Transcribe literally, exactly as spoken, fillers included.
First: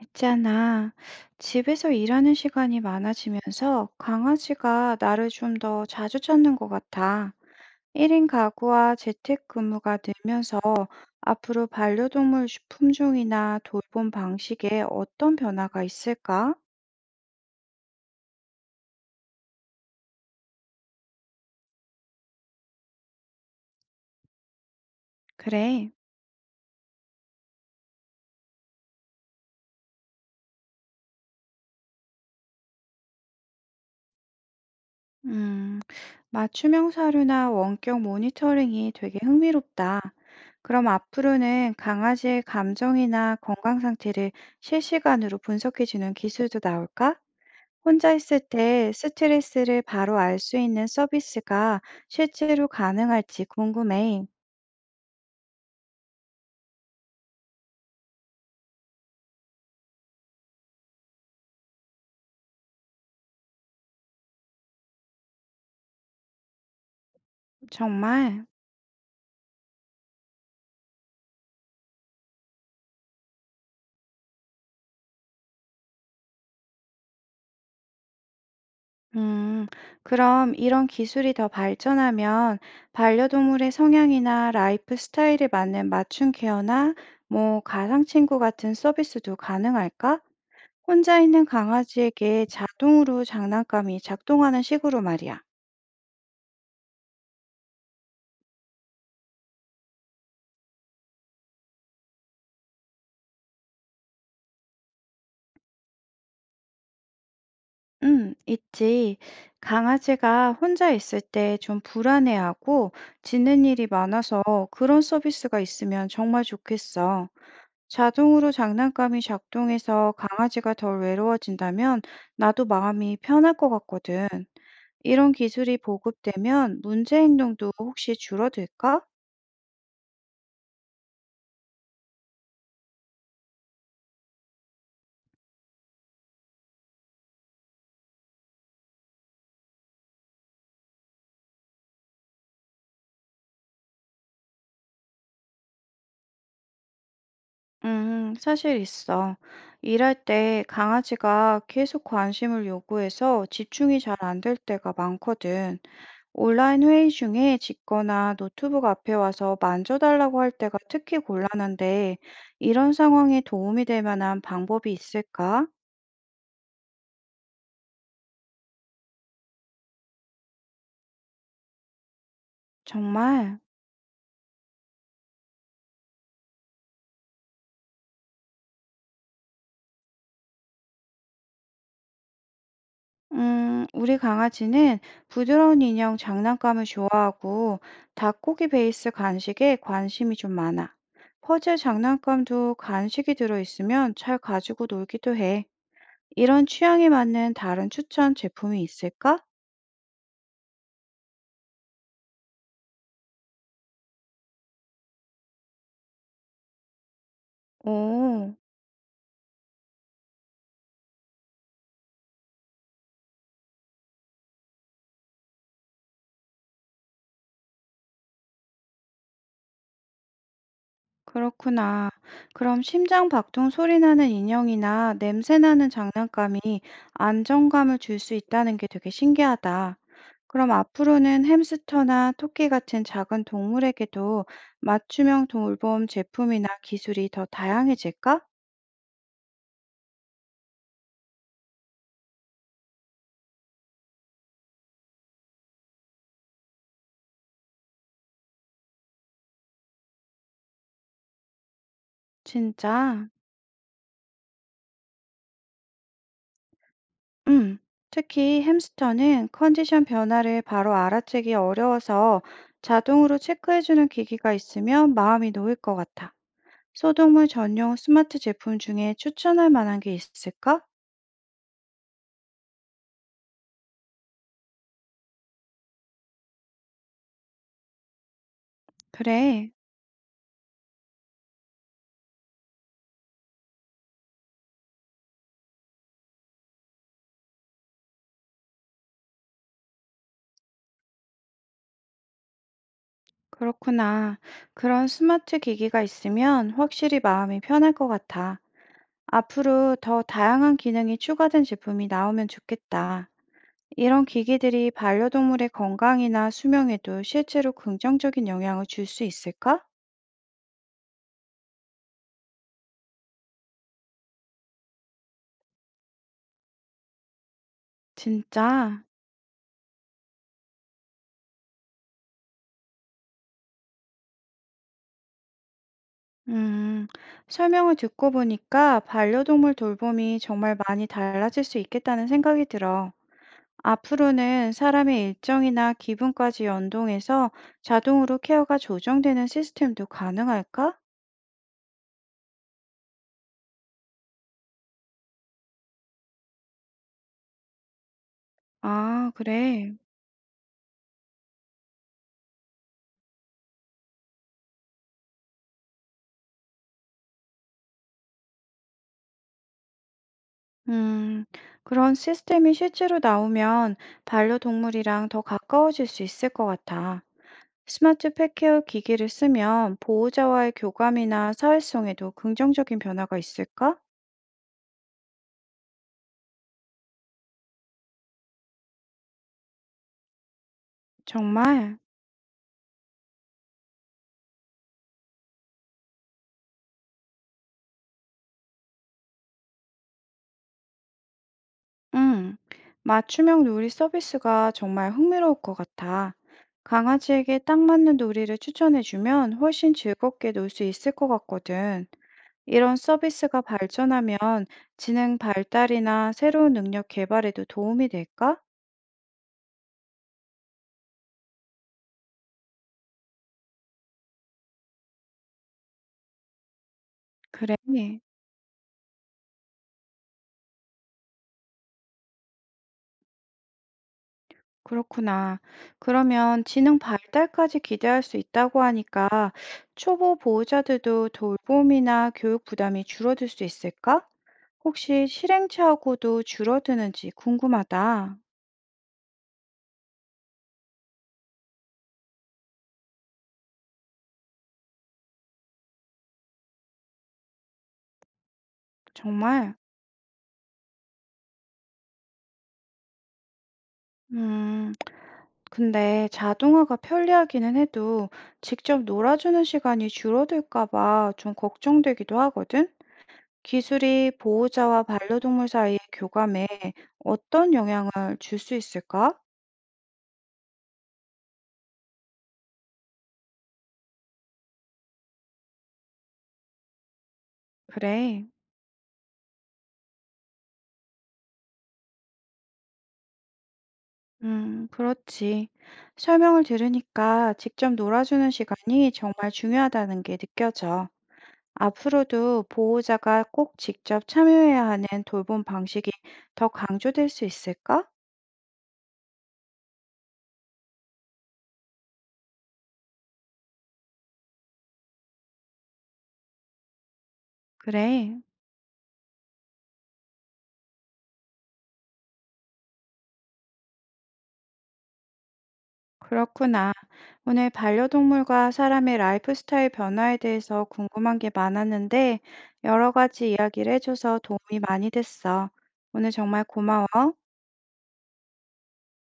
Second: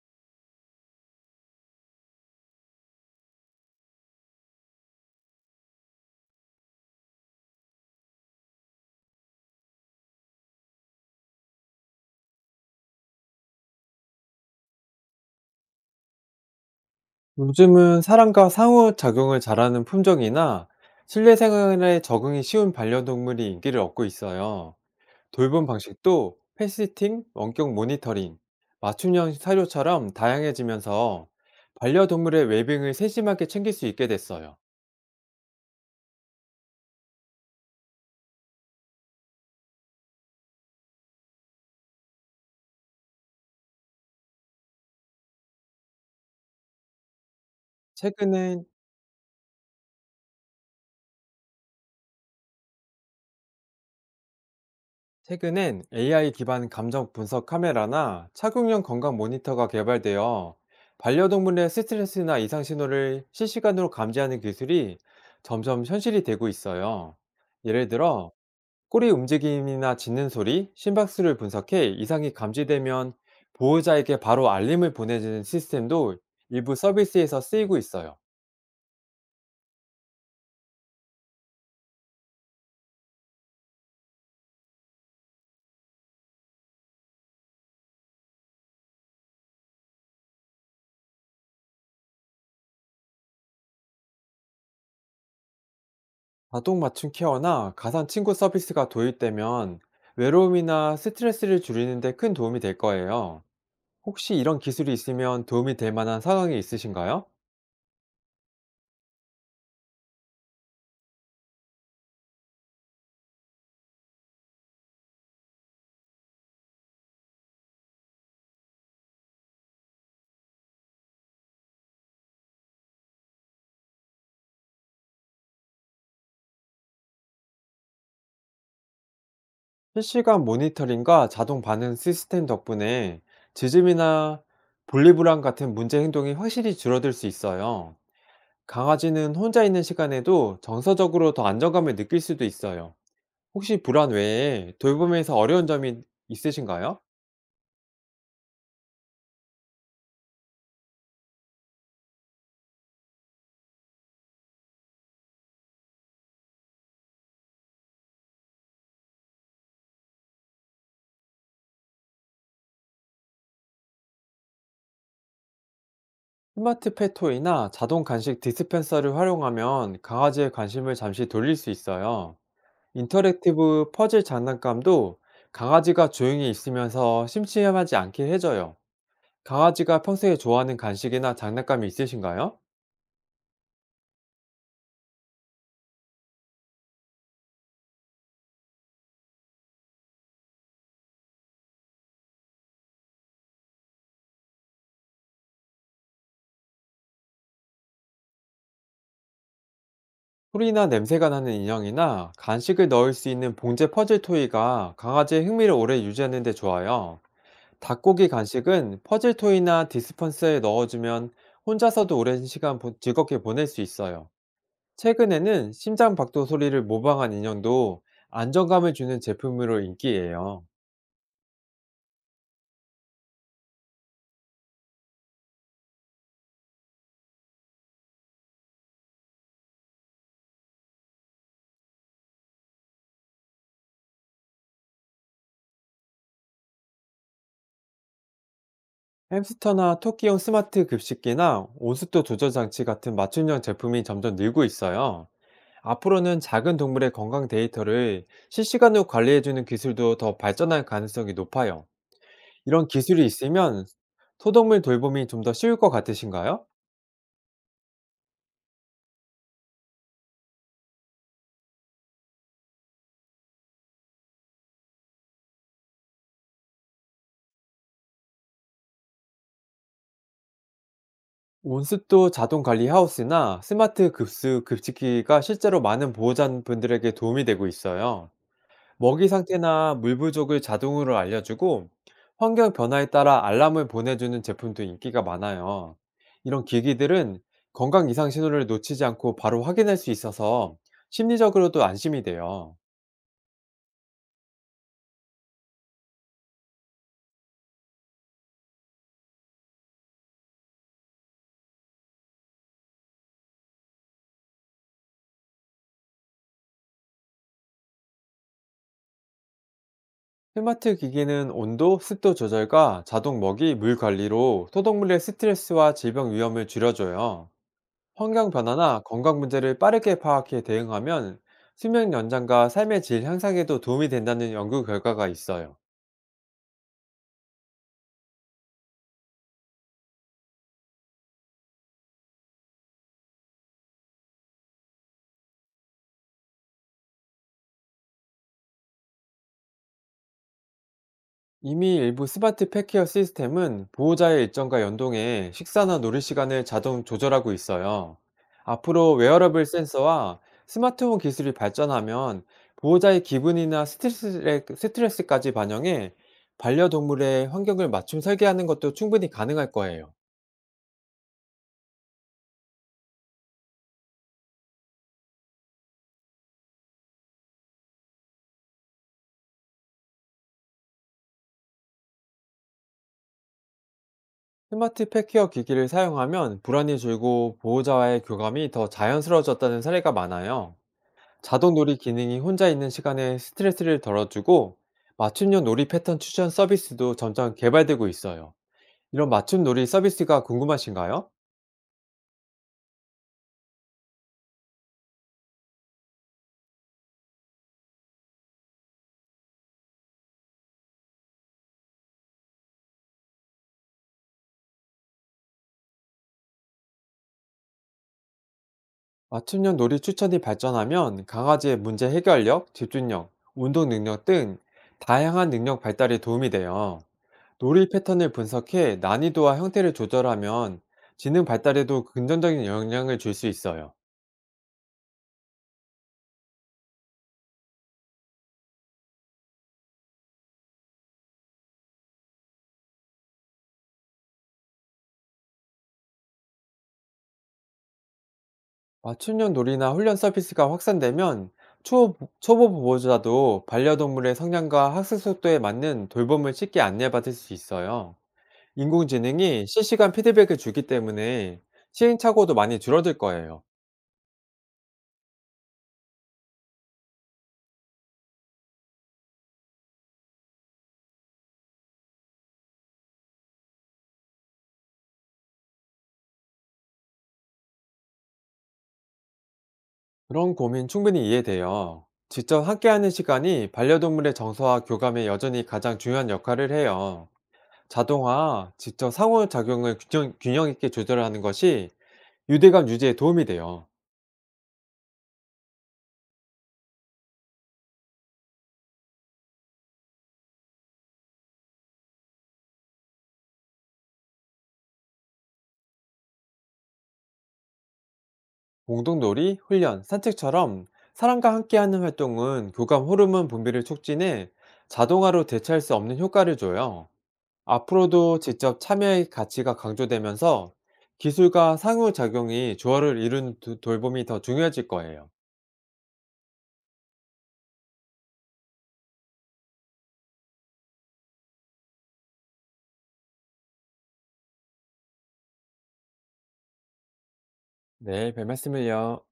있잖아. 집에서 일하는 시간이 많아지면서 강아지가 나를 좀 더 자주 찾는 것 같아. 일인 가구와 재택근무가 늘면서 앞으로 반려동물 품종이나 돌봄 방식에 어떤 변화가 있을까? 요즘은 사람과 상호작용을 잘하는 품종이나 실내 생활에 적응이 쉬운 반려동물이 인기를 얻고 있어요. 돌봄 그래. 방식도 패시팅, 원격 모니터링, 맞춤형 사료처럼 다양해지면서 반려동물의 웰빙을 세심하게 챙길 수 있게 됐어요. 음, 맞춤형 사료나 원격 모니터링이 되게 흥미롭다. 그럼 앞으로는 강아지의 감정이나 건강 상태를 실시간으로 분석해주는 기술도 나올까? 혼자 있을 최근엔 때 스트레스를 바로 알 수 있는 서비스가 실제로 가능할지 궁금해. 최근엔 에이아이 기반 감정 분석 카메라나 착용형 건강 모니터가 개발되어 반려동물의 스트레스나 이상 신호를 실시간으로 감지하는 기술이 점점 현실이 되고 있어요. 예를 들어, 정말? 꼬리 움직임이나 짖는 소리, 심박수를 분석해 이상이 감지되면 보호자에게 바로 알림을 보내주는 시스템도 일부 서비스에서 쓰이고 있어요. 음, 그럼 이런 기술이 더 발전하면 반려동물의 성향이나 라이프 스타일에 맞는 맞춤 케어나 뭐 가상 친구 같은 서비스도 가능할까? 혼자 있는 강아지에게 자동으로 장난감이 작동하는 식으로 말이야. 자동 맞춤 케어나 가상 친구 서비스가 도입되면 외로움이나 스트레스를 줄이는 데 큰 도움이 될 거예요. 혹시 이런 기술이 있으면 도움이 될 만한 상황이 있으신가요? 음, 있지. 강아지가 혼자 있을 때 좀 불안해하고 짖는 일이 많아서 그런 서비스가 있으면 정말 좋겠어. 자동으로 장난감이 작동해서 강아지가 덜 외로워진다면 나도 마음이 편할 것 같거든. 이런 기술이 보급되면 문제 행동도 혹시 줄어들까? 실시간 모니터링과 자동 반응 시스템 덕분에 짖음이나 분리불안 같은 문제 행동이 확실히 줄어들 수 있어요. 강아지는 혼자 있는 시간에도 정서적으로 더 안정감을 느낄 수도 있어요. 혹시 불안 외에 돌봄에서 어려운 점이 있으신가요? 음, 사실 있어. 일할 때 강아지가 계속 관심을 요구해서 집중이 잘 안될 때가 많거든. 온라인 회의 중에 직거나 노트북 앞에 와서 만져달라고 할 때가 특히 곤란한데, 이런 상황에 도움이 될 만한 방법이 있을까? 스마트 페토이나 자동 간식 디스펜서를 활용하면 강아지의 관심을 잠시 돌릴 수 있어요. 정말, 인터랙티브 퍼즐 장난감도 강아지가 조용히 있으면서 심심하지 않게 해줘요. 강아지가 평소에 좋아하는 간식이나 장난감이 있으신가요? 음, 우리 강아지는 부드러운 인형 장난감을 좋아하고 닭고기 베이스 간식에 관심이 좀 많아. 퍼즐 장난감도 간식이 들어있으면 잘 가지고 놀기도 해. 이런 취향에 맞는 다른 추천 제품이 있을까? 소리나 냄새가 나는 인형이나 간식을 넣을 수 있는 봉제 퍼즐 토이가 강아지의 흥미를 오래 유지하는 데 좋아요. 닭고기 오. 간식은 퍼즐 토이나 디스펀서에 넣어주면 혼자서도 오랜 시간 보- 즐겁게 보낼 수 있어요. 최근에는 심장박도 소리를 모방한 인형도 안정감을 주는 제품으로 인기예요. 그렇구나. 그럼 심장 박동 소리 나는 인형이나 냄새 나는 장난감이 안정감을 줄 수 있다는 게 되게 신기하다. 그럼 앞으로는 햄스터나 토끼 같은 작은 동물에게도 맞춤형 돌봄 제품이나 기술이 더 다양해질까? 햄스터나 토끼용 스마트 급식기나 온습도 조절 장치 같은 맞춤형 제품이 점점 늘고 있어요. 앞으로는 작은 동물의 건강 데이터를 실시간으로 관리해주는 기술도 더 발전할 가능성이 높아요. 이런 기술이 진짜? 있으면 소동물 돌봄이 좀 더 쉬울 것 같으신가요? 음. 특히 햄스터는 컨디션 변화를 바로 알아채기 어려워서 자동으로 체크해주는 기기가 있으면 마음이 놓일 것 같아. 소독물 전용 스마트 제품 중에 추천할 만한 게 있을까? 온습도 자동 관리 하우스나 스마트 급수 급식기가 실제로 많은 보호자분들에게 도움이 되고 있어요. 먹이 그래, 상태나 물 부족을 자동으로 알려주고 환경 변화에 따라 알람을 보내주는 제품도 인기가 많아요. 이런 기기들은 건강 이상 신호를 놓치지 않고 바로 확인할 수 있어서 심리적으로도 안심이 돼요. 그렇구나. 그런 스마트 기기가 있으면 확실히 마음이 편할 것 같아. 앞으로 더 다양한 기능이 추가된 제품이 나오면 좋겠다. 이런 기기들이 반려동물의 건강이나 수명에도 실제로 긍정적인 영향을 줄 수 있을까? 스마트 기기는 온도, 습도 조절과 자동 먹이, 물 관리로 소독물의 스트레스와 질병 위험을 줄여줘요. 환경 진짜? 변화나 건강 문제를 빠르게 파악해 대응하면 수명 연장과 삶의 질 향상에도 도움이 된다는 연구 결과가 있어요. 음, 설명을 듣고 보니까 반려동물 돌봄이 정말 많이 달라질 수 있겠다는 생각이 들어. 앞으로는 사람의 일정이나 기분까지 연동해서 자동으로 케어가 조정되는 시스템도 가능할까? 이미 일부 스마트 펫케어 시스템은 보호자의 일정과 연동해 식사나 놀이 시간을 자동 조절하고 있어요. 앞으로 아, 웨어러블 그래. 센서와 스마트홈 기술이 발전하면 보호자의 기분이나 스트레스- 스트레스까지 반영해 반려동물의 환경을 맞춤 설계하는 것도 충분히 가능할 거예요. 음, 그런 시스템이 실제로 나오면 반려동물이랑 더 가까워질 수 있을 것 같아. 스마트 펫케어 기기를 쓰면 보호자와의 교감이나 사회성에도 긍정적인 변화가 있을까? 스마트 펫케어 기기를 사용하면 불안이 줄고 보호자와의 교감이 더 자연스러워졌다는 사례가 많아요. 자동 놀이 정말. 기능이 혼자 있는 시간에 스트레스를 덜어주고 맞춤형 놀이 패턴 추천 서비스도 점점 개발되고 있어요. 이런 맞춤 놀이 서비스가 궁금하신가요? 응, 맞춤형 요리 서비스가 정말 흥미로울 것 같아. 강아지에게 딱 맞는 요리를 추천해주면 훨씬 즐겁게 놀 수 있을 것 같거든. 이런 서비스가 발전하면 지능 발달이나 새로운 능력 개발에도 도움이 될까? 맞춤형 놀이 추천이 발전하면 강아지의 문제 해결력, 집중력, 운동 능력 등 다양한 능력 발달에 도움이 돼요. 그래, 놀이 패턴을 분석해 난이도와 형태를 조절하면 지능 발달에도 긍정적인 영향을 줄 수 있어요. 그렇구나. 그러면 지능 발달까지 기대할 수 있다고 하니까 초보 보호자들도 돌봄이나 교육 부담이 줄어들 수 있을까? 혹시 실행차고도 줄어드는지 궁금하다. 맞춤형 놀이나 훈련 서비스가 확산되면 초, 초보 보호자도 반려동물의 성향과 학습 속도에 맞는 돌봄을 쉽게 안내받을 수 있어요. 인공지능이 정말? 실시간 피드백을 주기 때문에 시행착오도 많이 줄어들 거예요. 음, 근데 자동화가 편리하기는 해도 직접 놀아주는 시간이 줄어들까 봐 좀 걱정되기도 하거든? 기술이 보호자와 반려동물 사이의 교감에 어떤 영향을 줄 수 있을까? 그런 고민 충분히 이해돼요. 직접 함께하는 시간이 반려동물의 정서와 교감에 여전히 가장 중요한 역할을 해요. 그래. 자동화, 직접 상호작용을 균형, 균형 있게 조절하는 것이 유대감 유지에 도움이 돼요. 음, 그렇지. 설명을 들으니까 직접 놀아주는 시간이 정말 중요하다는 게 느껴져. 앞으로도 보호자가 꼭 직접 참여해야 하는 돌봄 방식이 더 강조될 수 있을까? 공동놀이, 훈련, 산책처럼 사람과 함께하는 활동은 교감 호르몬 분비를 촉진해 자동화로 대체할 수 없는 효과를 줘요. 그래, 앞으로도 직접 참여의 가치가 강조되면서 기술과 상호작용이 조화를 이룬 두- 돌봄이 더 중요해질 거예요. 그렇구나. 오늘 반려동물과 사람의 라이프 스타일 변화에 대해서 궁금한 게 많았는데, 여러 가지 이야기를 해줘서 도움이 많이 됐어. 오늘 정말 고마워. 네, 별 말씀을요.